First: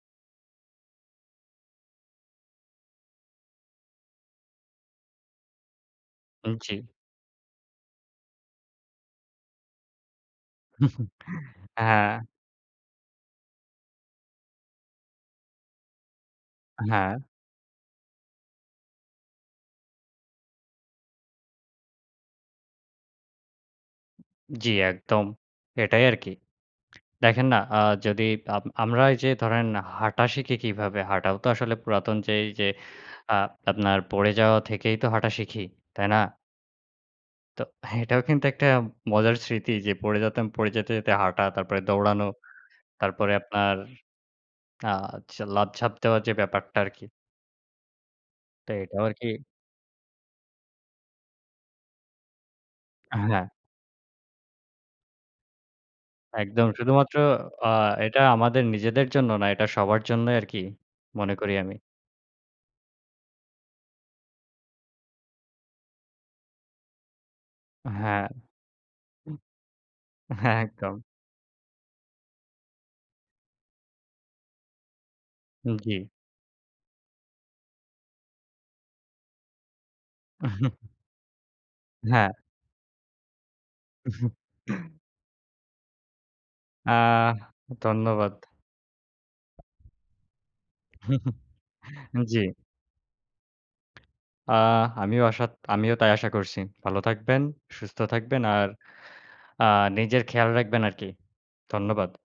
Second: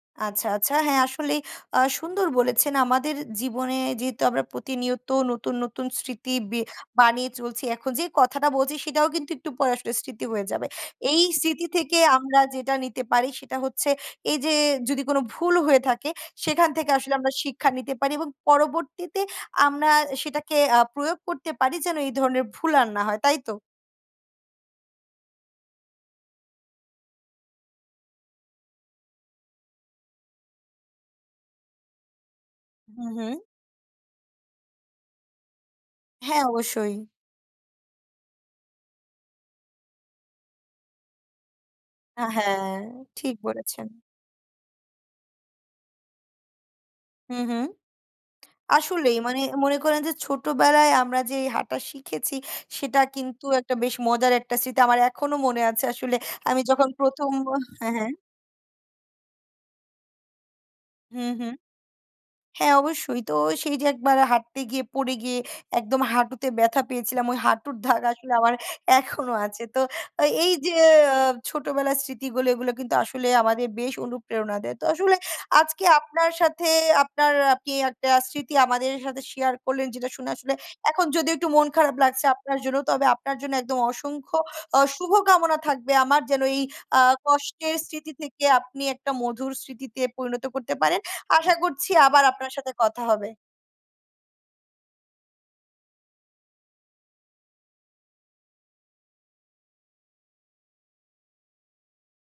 আচ্ছা, আচ্ছা, হ্যাঁ, আ আসলেই সুন্দর বলেছেন, আমাদের জীবনে যেহেতু আমরা প্রতিনিয়ত নতুন, নতুন স্মৃতি হুম, বে জি। বানিয়ে চলছি, এখন যে, কথাটা বলছি, সেটাও কিন্তু একটু পরে আসলে স্মৃতি হয়ে যাবে। এই স্মৃতি থেকে হ্যাঁ। আমরা যেটা নিতে পারি, সেটা হচ্ছে এই যে, যদি কোন ভুল হয়ে থাকে, সেখান থেকে আসলে হ্যাঁ। আমরা শিক্ষা নিতে পারি এবং পরবর্তীতে আমরা সেটাকে আ প্রয়োগ করতে পারি, যেন এই ধরনের ভুল আর না হয়, তাই তো? জি, একদম এটাই আরকি। দেখেন না, আ যদি আ আমরা এই যে, ধরেন, হাঁটা শিখি কিভাবে? হাঁটাও তো আসলে পুরাতন যে, এই যে, হুম, হুম। আ আপনার পড়ে যাওয়া থেকেই তো হাঁটা শিখি। তাই না? হ্যাঁ, অবশ্যই। তো এটাও কিন্তু একটা মজার স্মৃতি যে, পড়ে যেতাম পড়ে যেতে, যেতে হাঁটা, তারপরে দৌড়ানো, হ্যাঁ, হ্যাঁ, তারপরে ঠিক আপনার বলেছেন। আ হচ্ছে লাফঝাপ দেওয়া যে, ব্যাপারটা আরকি। হুম, হুম, তো এটাও আসলেই আরকি। মানে মনে করেন যে, ছোটবেলায় আমরা যে, হাঁটা শিখেছি, সেটা কিন্তু হ্যাঁ। একটা বেশ মজার একটা স্মৃতি আমার এখনো মনে আছে আসলে আমি একদম যখন শুধুমাত্র ১ম আ হ্যাঁ, হ্যাঁ এটা আমাদের নিজেদের জন্য না, এটা সবার জন্যই আরকি হুম, মনে করি হুম, আমি। হ্যাঁ, অবশ্যই। তো সেই যে, একবার হাঁটতে গিয়ে পড়ে গিয়ে একদম হাঁটুতে ব্যাথা পেয়েছিলাম, ওই হাঁটুর দাগ হ্যাঁ, আসলে আমার এখনো হুম, আছে। তো আ এই হ্যাঁ, যে, একদম। ছোটবেলার স্মৃতিগুলো, এগুলো কিন্তু আসলে আমাদের বেশ অনুপ্রেরণা দেয়। তো আসলে হুম, আজকে জি। আপনার সাথে আপনার, আপনি একটা স্মৃতি আমাদের সাথে শেয়ার করলেন যেটা শুনে আসলে, এখন যদি একটু মন খারাপ লাগছে হ্যাঁ। আপনার জন্য, তবে আপনার জন্য একদম অসংখ্য আ শুভ কামনা থাকবে আমার যেন, এই আ আ কষ্টের স্মৃতি ধন্যবাদ। থেকে আপনি একটা মধুর স্মৃতিতে পরিণত করতে পারেন। আশা করছি আবার আপনার জি। সাথে কথা হবে। আ আমিও আশা আমিও তাই আশা করছি। ভালো থাকবেন, সুস্থ থাকবেন আর আ নিজের খেয়াল রাখবেন আরকি ধন্যবাদ।